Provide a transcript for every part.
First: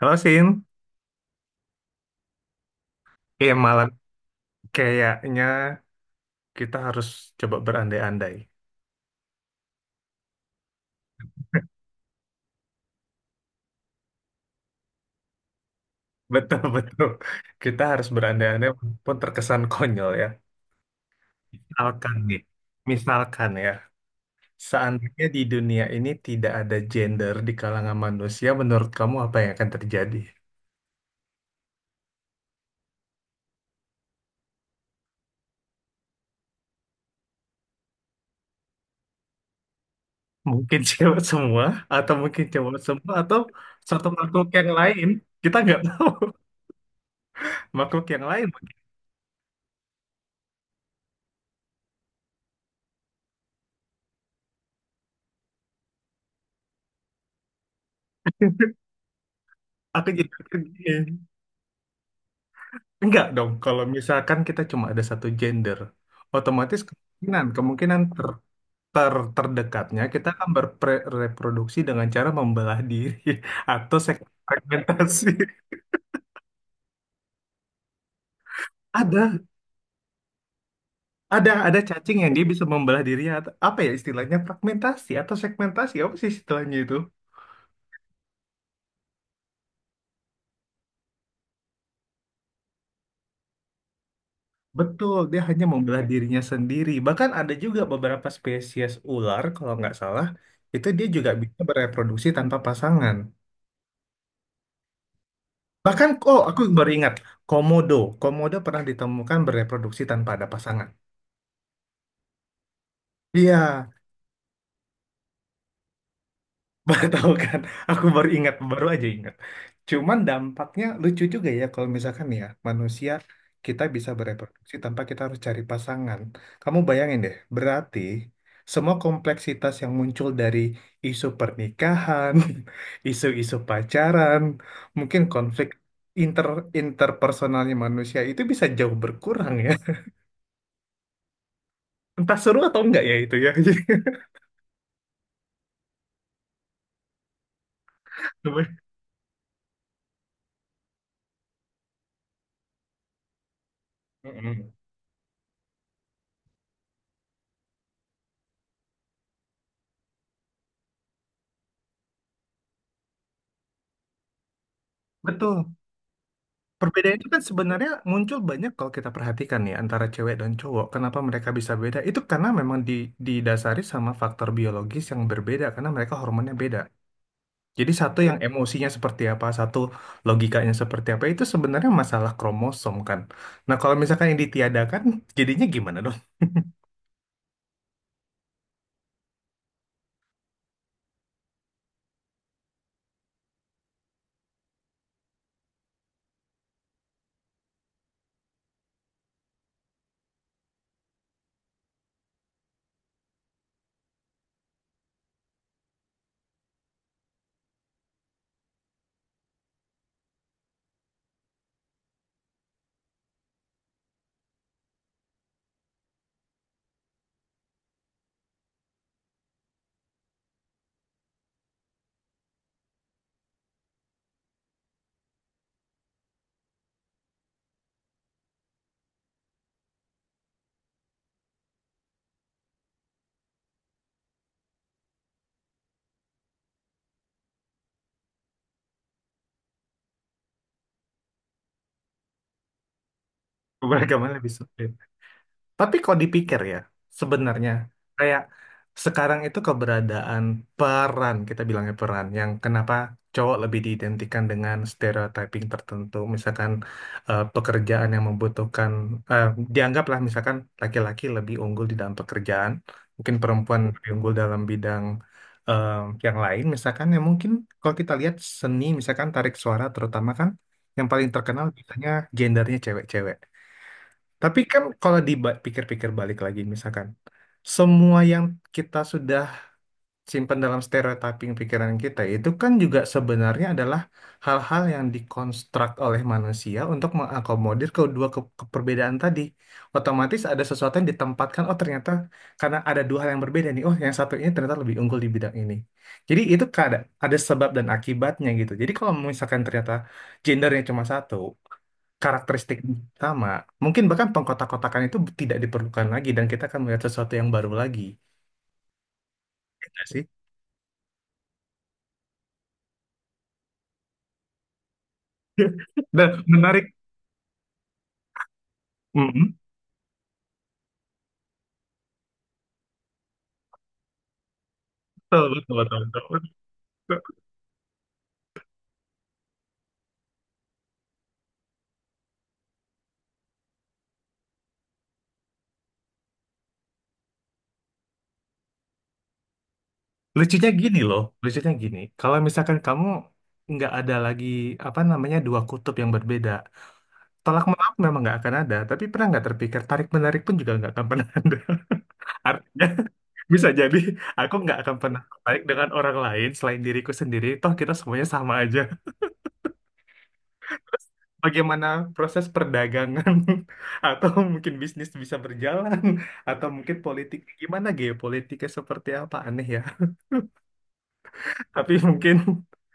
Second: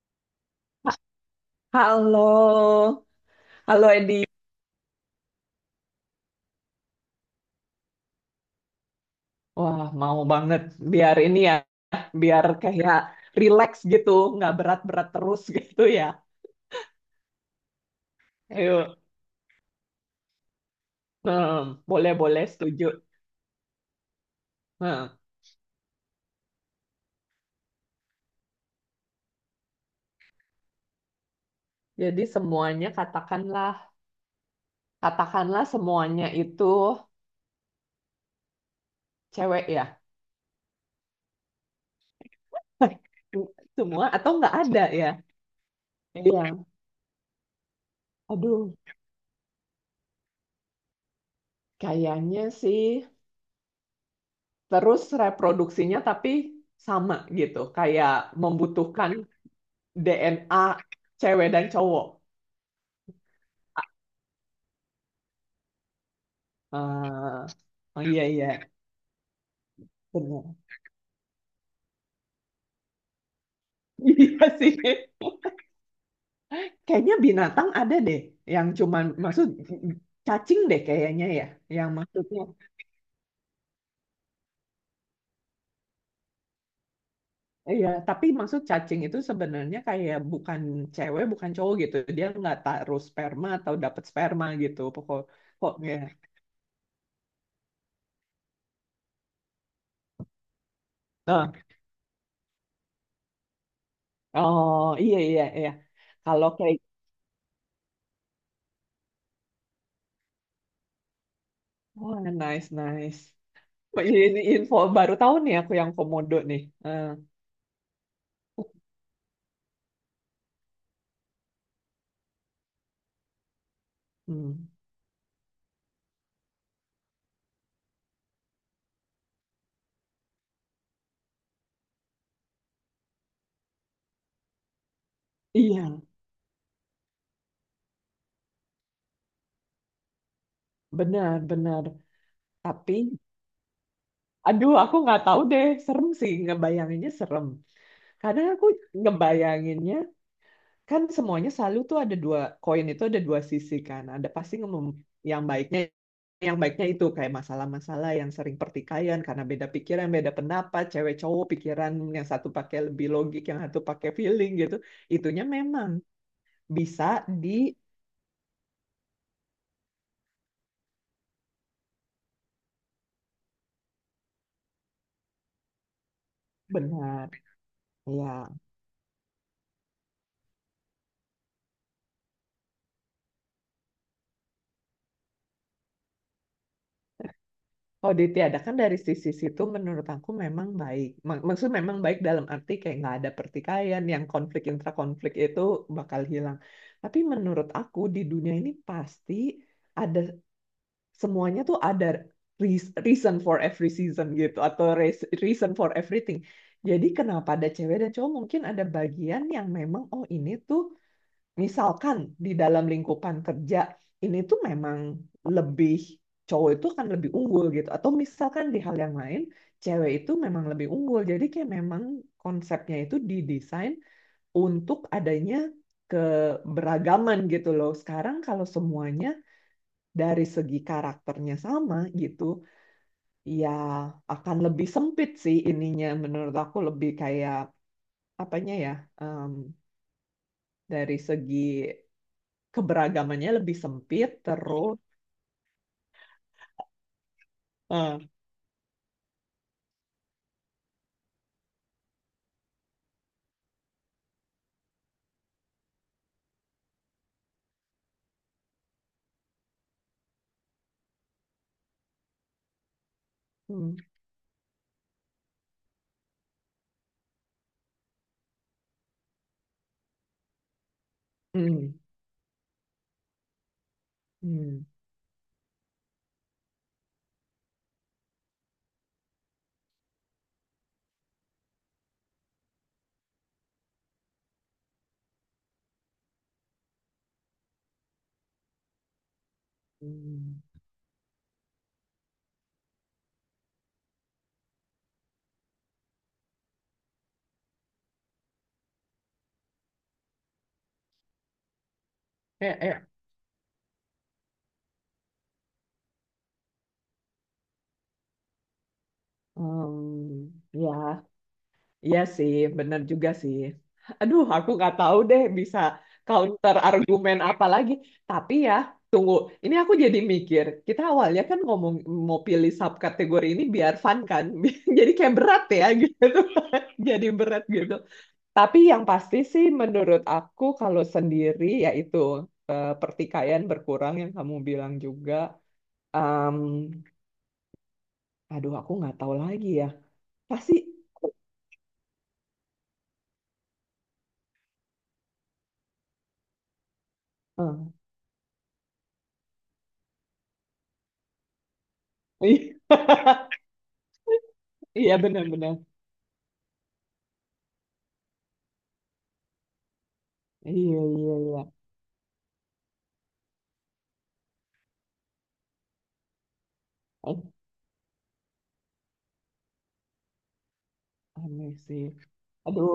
Halo Sin, Halo. eh, malam. Halo, Edi. Kayaknya kita harus coba berandai-andai. Wah, mau banget biar ini ya, biar kayak relax gitu, nggak berat-berat terus gitu ya. Betul, betul. Kita harus berandai-andai Ayo. pun terkesan konyol ya. Hmm, Misalkan nih, Boleh-boleh, setuju. misalkan ya, Hmm, seandainya di dunia ini tidak ada gender di kalangan manusia, menurut kamu apa yang akan terjadi? Jadi semuanya katakanlah semuanya itu cewek ya. Mungkin cewek semua, atau mungkin cowok semua, atau Semua satu atau makhluk nggak yang ada lain, ya? kita nggak tahu. Iya. Makhluk yang lain, Aduh, kayaknya sih terus reproduksinya tapi sama gitu, kayak membutuhkan aku jadi DNA gini. cewek dan cowok. Enggak dong, kalau misalkan kita cuma ada satu gender, otomatis kemungkinan Ah, kemungkinan oh iya ter, iya, terdekatnya kita benar. akan berreproduksi dengan cara membelah diri atau Iya sih. segmentasi. Kayaknya binatang ada deh yang cuman Ada, maksud cacing deh kayaknya ya, ada, yang cacing yang maksudnya dia bisa membelah diri, atau apa ya istilahnya, fragmentasi atau segmentasi, apa sih istilahnya itu? iya, tapi maksud cacing itu sebenarnya kayak bukan cewek, bukan cowok gitu. Dia nggak taruh sperma atau dapat sperma gitu. Betul, Pokok dia hanya pokoknya. membelah dirinya sendiri. Bahkan ada juga beberapa spesies ular kalau nggak salah itu dia juga Nah, bisa bereproduksi tanpa pasangan. oh iya iya iya. Bahkan, oh Kalau aku kayak, baru ingat, komodo. Komodo pernah ditemukan bereproduksi tanpa ada pasangan. oh, nice nice. Iya, Ini info baru tahu nih aku, yang komodo nih. Eh. baru tahu kan. Aku baru ingat, baru aja ingat. Cuman dampaknya lucu juga ya kalau misalkan ya manusia kita bisa Hmm, bereproduksi tanpa kita harus cari pasangan. Kamu bayangin deh, berarti semua kompleksitas yang muncul dari isu pernikahan, isu-isu pacaran, mungkin konflik iya, inter interpersonalnya manusia itu bisa jauh berkurang ya. benar-benar. Entah seru atau Tapi, enggak ya itu ya. Jadi, aduh, aku nggak tahu deh. Serem sih, ngebayanginnya serem. Karena aku ngebayanginnya, kan semuanya selalu tuh ada dua, koin itu ada dua sisi kan. Ada pasti Mm-mm. Yang baiknya, yang baiknya itu kayak masalah-masalah yang sering pertikaian karena beda pikiran, beda pendapat, cewek cowok pikiran yang satu pakai lebih logik, yang satu pakai feeling gitu. Itunya Betul. memang bisa Perbedaan itu kan sebenarnya muncul banyak kalau kita perhatikan ya, antara cewek dan cowok. Kenapa mereka bisa beda? Itu karena memang didasari sama faktor biologis yang berbeda karena mereka hormonnya beda. dibenar. Jadi satu yang Ya, emosinya seperti apa, satu logikanya seperti apa, itu sebenarnya masalah kromosom kan. Nah kalau misalkan yang ditiadakan, jadinya gimana dong? kalau ditiadakan dari sisi situ menurut aku memang baik. Maksud memang baik dalam arti kayak nggak ada pertikaian yang konflik intrakonflik itu bakal hilang. Tapi menurut aku di dunia ini pasti ada, semuanya tuh ada reason for every season gitu atau reason for everything. Jadi kenapa ada cewek dan cowok mungkin ada bagian yang memang, oh ini tuh misalkan di dalam lingkupan kerja ini tuh memang lebih, cowok itu kan lebih unggul gitu atau misalkan di hal yang lain cewek itu memang lebih unggul. Jadi kayak memang konsepnya itu didesain untuk adanya keberagaman gitu loh. Sekarang kalau semuanya dari segi karakternya sama gitu ya akan lebih sempit sih ininya. Menurut aku lebih kayak apanya ya, em, dari segi keberagamannya lebih sempit Bagaimana lebih sulit? terus. Tapi kalau dipikir ya, sebenarnya eh, kayak sekarang itu keberadaan peran, kita bilangnya peran, yang kenapa cowok lebih diidentikan dengan stereotyping tertentu, misalkan pekerjaan yang membutuhkan, eh, dianggaplah misalkan laki-laki lebih unggul di dalam pekerjaan, mungkin perempuan hmm. lebih unggul dalam bidang eh, yang lain, misalkan ya mungkin kalau kita lihat seni, misalkan tarik suara terutama kan, yang paling terkenal Hmm. biasanya gendernya cewek-cewek. Tapi kan Hmm. kalau dipikir-pikir balik lagi, misalkan semua yang kita sudah simpan dalam stereotyping pikiran kita itu kan juga sebenarnya adalah hal-hal yang dikonstruk oleh manusia untuk mengakomodir kedua keperbedaan tadi. Otomatis ada Hmm. sesuatu yang ditempatkan, oh ternyata karena ada dua hal yang berbeda nih, oh yang satu ini ternyata lebih unggul di bidang ini. Jadi itu ada sebab dan akibatnya gitu. Jadi kalau misalkan ternyata gendernya cuma satu, Kayak, karakteristik kayak, sama. Mungkin bahkan pengkotak-kotakan itu tidak diperlukan lagi dan kita akan melihat sesuatu yang baru lagi. Ya nggak sih? hmm, ya, iya sih, bener juga sih. Aduh, aku nggak tahu deh bisa Dan counter menarik. argumen apa lagi. Tapi ya, tunggu, Mm-mm. ini aku jadi mikir kita awalnya kan ngomong mau pilih subkategori ini biar fun kan. Jadi kayak Betul, berat betul, ya betul, betul, gitu. betul. Jadi berat gitu. Tapi yang pasti sih menurut aku kalau sendiri yaitu, pertikaian berkurang yang kamu bilang juga. Em, Aduh, aku nggak tahu lagi ya. Lucunya Pasti. gini loh, lucunya gini. Kalau misalkan kamu nggak ada lagi apa namanya dua kutub yang berbeda, tolak menolak eh, memang nggak akan ada. Tapi pernah nggak terpikir, tarik menarik pun juga nggak akan pernah ada. Artinya bisa jadi aku nggak akan iya pernah tertarik benar-benar. dengan orang lain selain diriku sendiri. Toh kita semuanya sama aja. Iya iya iya. Bagaimana proses perdagangan atau mungkin bisnis bisa berjalan, atau mungkin politik, Eh, gimana geopolitiknya seperti apa, aneh ya. aneh Tapi sih. mungkin Aduh.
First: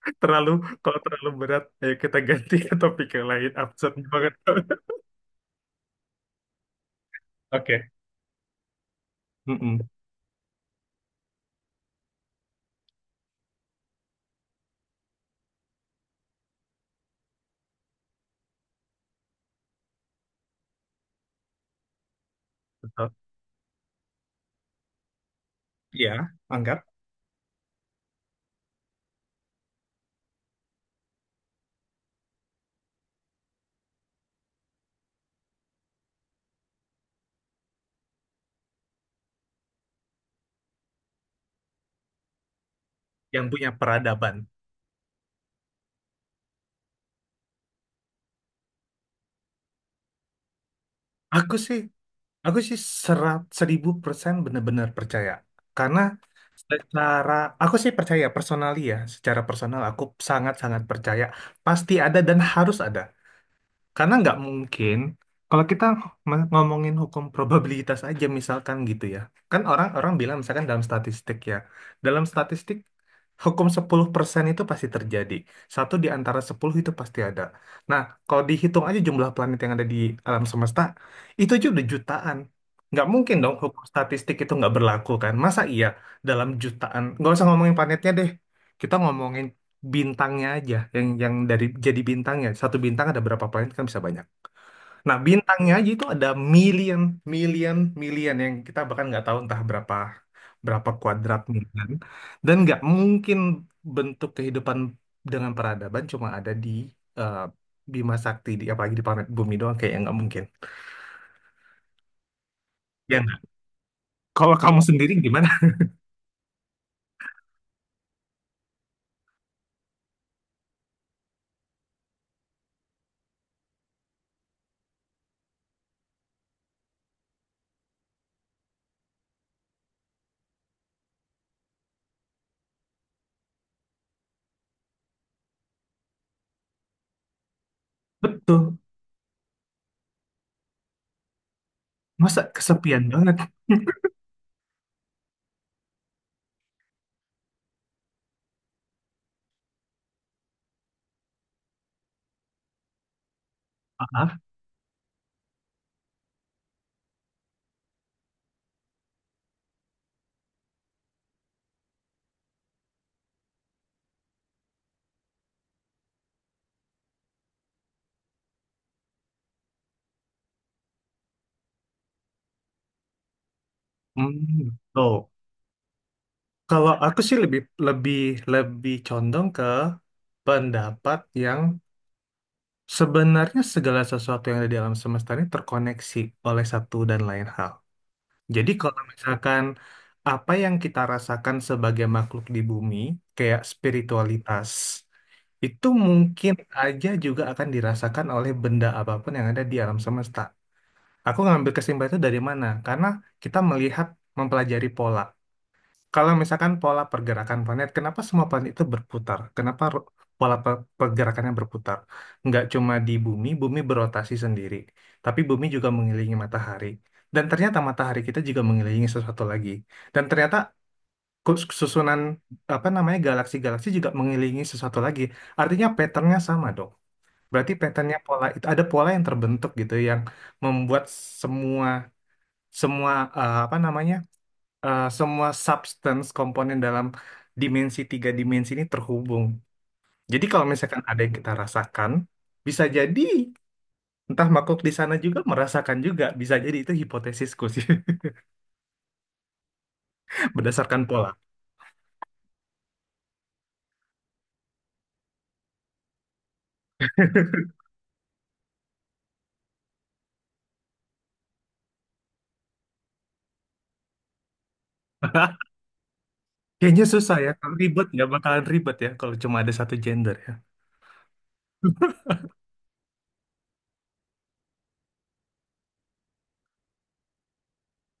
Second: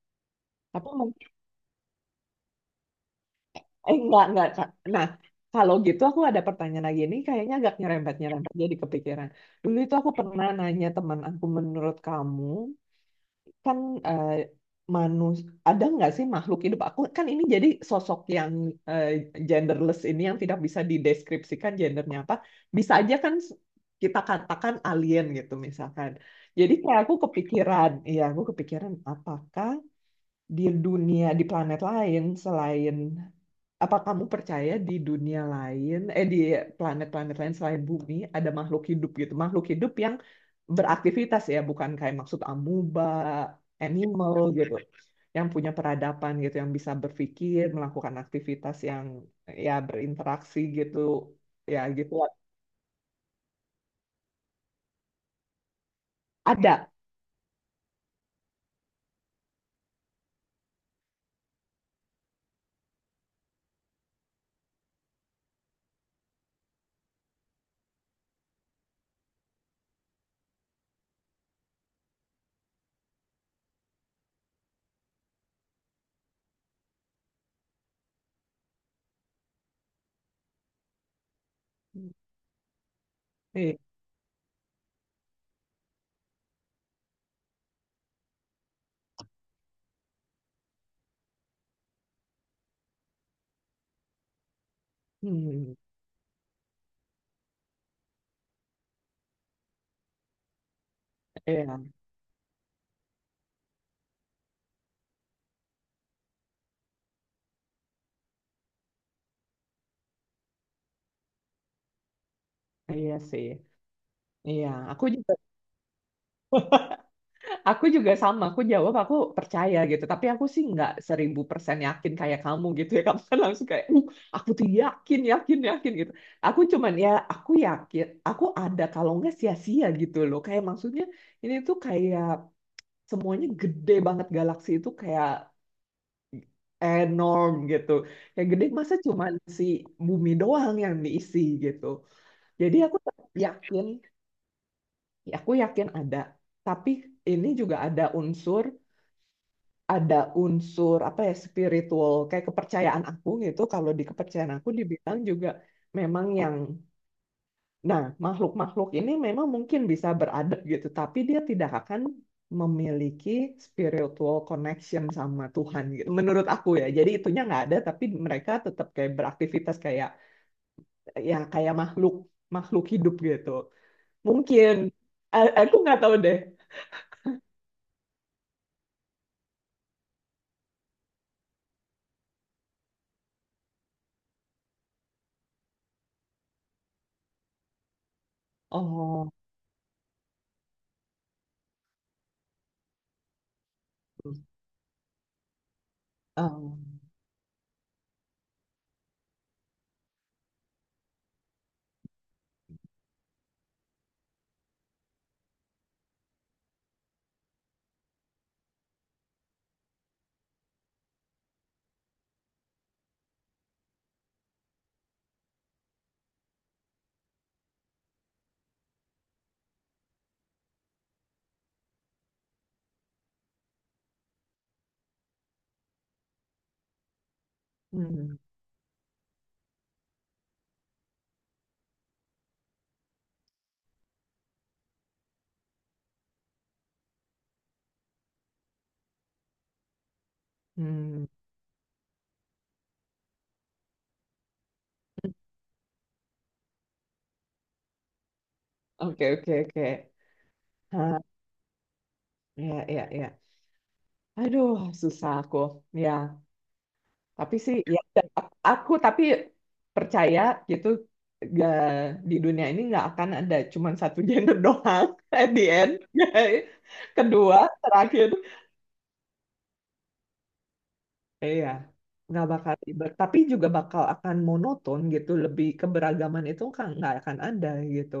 terlalu, Tapi kalau terlalu berat ayo kita ganti ke topik yang lain, absurd eh, nggak banget. nggak. Kak. Nah kalau gitu aku ada pertanyaan lagi, ini kayaknya agak Oke, nyerempet nyerempet jadi kepikiran. Dulu Mm-mm. itu aku pernah nanya teman aku, menurut kamu kan, eh, manus ada nggak sih makhluk hidup, aku kan ini jadi sosok yang eh, genderless, ini yang tidak bisa dideskripsikan gendernya apa, bisa Betul aja kan kita katakan alien gitu misalkan. ya, Jadi anggap kayak aku kepikiran, ya aku kepikiran apakah di dunia, di planet lain selain, apa kamu percaya di dunia lain, eh di planet-planet lain selain bumi, ada makhluk hidup gitu? Makhluk hidup yang beraktivitas ya, bukan kayak maksud amuba, yang punya animal peradaban. gitu. Yang punya peradaban gitu, yang bisa berpikir, melakukan aktivitas yang ya berinteraksi gitu. aku Ya sih gitu. Aku sih serat seribu persen benar-benar percaya. Karena Ada. secara, aku sih percaya personally ya, secara personal aku sangat-sangat percaya. Pasti ada dan harus ada, karena nggak mungkin kalau kita ngomongin hukum probabilitas aja misalkan gitu ya. Kan orang-orang bilang misalkan dalam statistik ya. Dalam statistik, hukum 10% itu pasti terjadi. Satu di antara 10 itu pasti ada. Nah, kalau dihitung aja jumlah planet yang ada di alam semesta, itu aja udah jutaan. Nggak mungkin dong Iya, hukum statistik itu nggak berlaku kan. Masa iya dalam jutaan, nggak usah ngomongin planetnya deh. Kita ngomongin bintangnya aja, yang dari, jadi bintangnya, satu bintang ada berapa planet kan bisa banyak. Nah bintangnya hmm, aja itu ada million million million yang kita bahkan nggak tahu entah berapa berapa kuadrat million. iya, Dan nggak mungkin bentuk kehidupan dengan peradaban cuma ada di eh, Bima Sakti, di apalagi di planet bumi doang, kayak nggak mungkin. Ya iya nggak? sih. Kalau Iya, kamu aku sendiri juga gimana? Aku juga sama, aku jawab aku percaya gitu. Tapi aku sih nggak seribu persen yakin kayak kamu gitu ya. Kamu kan langsung kayak, aku tuh yakin, yakin, yakin gitu. Aku cuman ya, aku yakin, aku ada kalau nggak sia-sia gitu loh. Kayak maksudnya ini tuh kayak semuanya gede banget, galaksi itu kayak enorm gitu. Yang gede Betul, masa cuman si bumi doang yang diisi gitu. masa Jadi aku kesepian tetap banget. yakin, ya aku yakin ada. Tapi ini juga ada unsur apa ya spiritual, kayak kepercayaan aku gitu. Kalau di Ah, kepercayaan aku dibilang juga memang yang, nah makhluk-makhluk ini memang mungkin bisa beradab gitu tapi dia tidak akan memiliki spiritual connection sama Tuhan gitu menurut aku ya. Jadi itunya nggak ada tapi mereka tetap kayak beraktivitas kayak ya kayak makhluk makhluk hidup gitu hmm, mungkin. tuh. Aku nggak tahu deh. Kalau aku sih lebih lebih lebih condong pendapat yang sebenarnya segala sesuatu yang ada di alam semesta ini terkoneksi oleh satu dan lain hal. Jadi kalau Oh. misalkan apa yang kita rasakan sebagai makhluk di bumi, kayak spiritualitas, itu mungkin um, aja juga akan dirasakan oleh benda apapun yang ada di alam semesta. Aku ngambil kesimpulan itu dari mana? Karena kita melihat, mempelajari pola. Kalau misalkan pola pergerakan planet, kenapa semua planet itu berputar? Kenapa pola pergerakannya berputar? Nggak cuma di bumi, bumi berotasi sendiri, tapi bumi juga mengelilingi matahari. Dan ternyata matahari kita juga mengelilingi sesuatu lagi. Dan ternyata susunan, apa namanya, galaksi-galaksi juga mengelilingi sesuatu lagi. Artinya patternnya sama dong. Berarti patternnya, hmm. pola itu, ada pola yang terbentuk gitu yang membuat semua semua apa namanya, semua substance komponen dalam tiga dimensi ini terhubung. Jadi kalau misalkan ada Hmm. yang kita rasakan, bisa jadi entah makhluk di sana juga merasakan juga. Bisa jadi itu hipotesisku sih, Oke, oke, oke. berdasarkan Ah, pola. ya, ya, ya. Aduh, susah aku. Ya, tapi sih, ya, dan aku tapi percaya gitu, gak, di dunia ini nggak akan ada cuman satu gender doang. At the end. Kayaknya susah ya, Kedua, kalau ribet ya terakhir. bakalan ribet ya kalau cuma ada satu gender ya. Iya, nggak bakal ribet. Tapi juga bakal akan monoton gitu, lebih keberagaman itu kan nggak akan ada gitu.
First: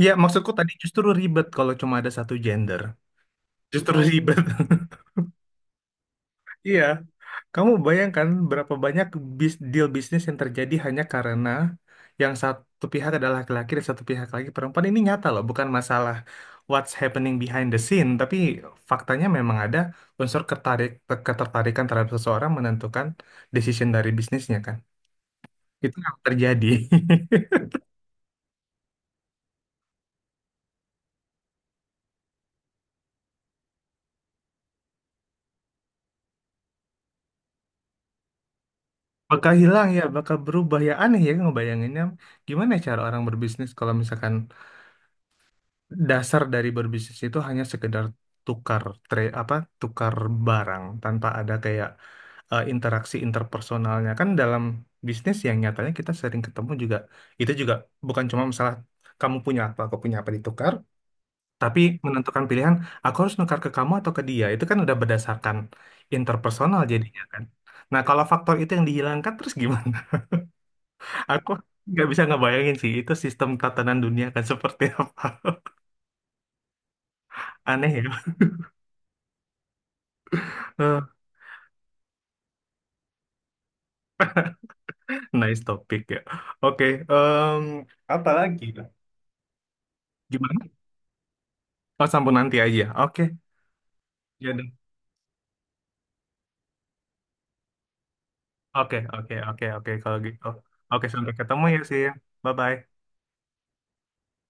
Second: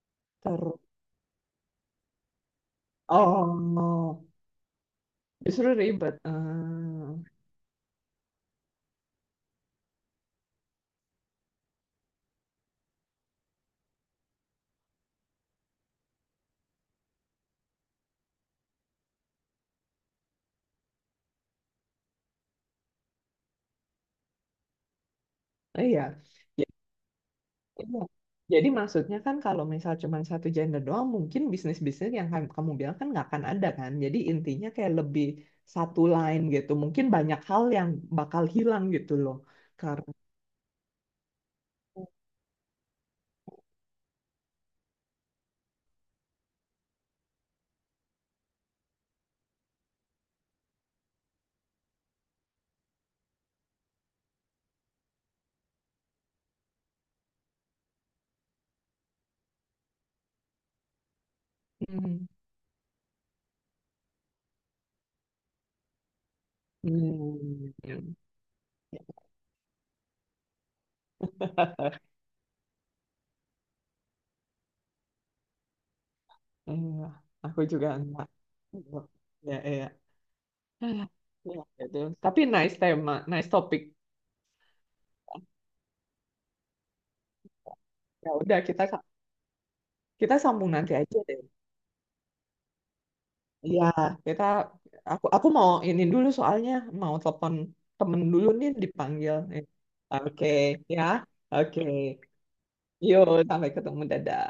Iya, maksudku tadi Terus, justru ribet kalau cuma ada satu gender. Justru oh, ribet. justru ribet. Iya. Ah, Kamu bayangkan berapa banyak deal bisnis yang terjadi hanya karena yang satu pihak adalah laki-laki dan satu pihak lagi perempuan. Ini nyata loh, bukan masalah what's happening behind the scene, tapi faktanya memang ada unsur ketertarikan terhadap seseorang menentukan decision dari bisnisnya kan. Itu yang iya. terjadi. Iya. Jadi maksudnya kan kalau misal cuma satu gender doang, mungkin bisnis-bisnis yang kamu bilang kan nggak akan ada kan. Jadi intinya kayak lebih satu line gitu. Mungkin banyak hal yang bakal hilang gitu loh. Bakal hilang ya, Karena. bakal berubah ya. Aneh ya ngebayanginnya. Gimana cara orang berbisnis kalau misalkan dasar dari berbisnis itu hanya sekedar tukar, trade apa, tukar barang, tanpa ada kayak interaksi interpersonalnya kan, dalam bisnis yang nyatanya kita sering ketemu juga, itu juga bukan cuma masalah kamu punya apa aku punya apa ditukar, tapi Hmm. menentukan pilihan aku harus nukar ke kamu atau ke dia, itu kan udah berdasarkan interpersonal jadinya kan. Hmm. Nah kalau faktor itu yang dihilangkan terus gimana? Aku nggak bisa ngebayangin sih itu sistem tatanan dunia kan seperti apa. Iya, aku juga Aneh ya. enggak. Ya, iya. Ya, gitu. Tapi nice tema, nice topik. Nice topik ya. Oke, em, apa Ya udah, lagi? kita kita Gimana? sambung nanti aja deh. Oh, sambung nanti aja. Oke, Iya, kita ya udah. aku mau ini dulu soalnya mau telepon temen dulu nih, Oke, oke, dipanggil nih. oke, oke. Kalau gitu. Oke, ya. Oke, sampai ketemu ya Oke. sih. Bye-bye. Yuk, sampai ketemu. Dadah.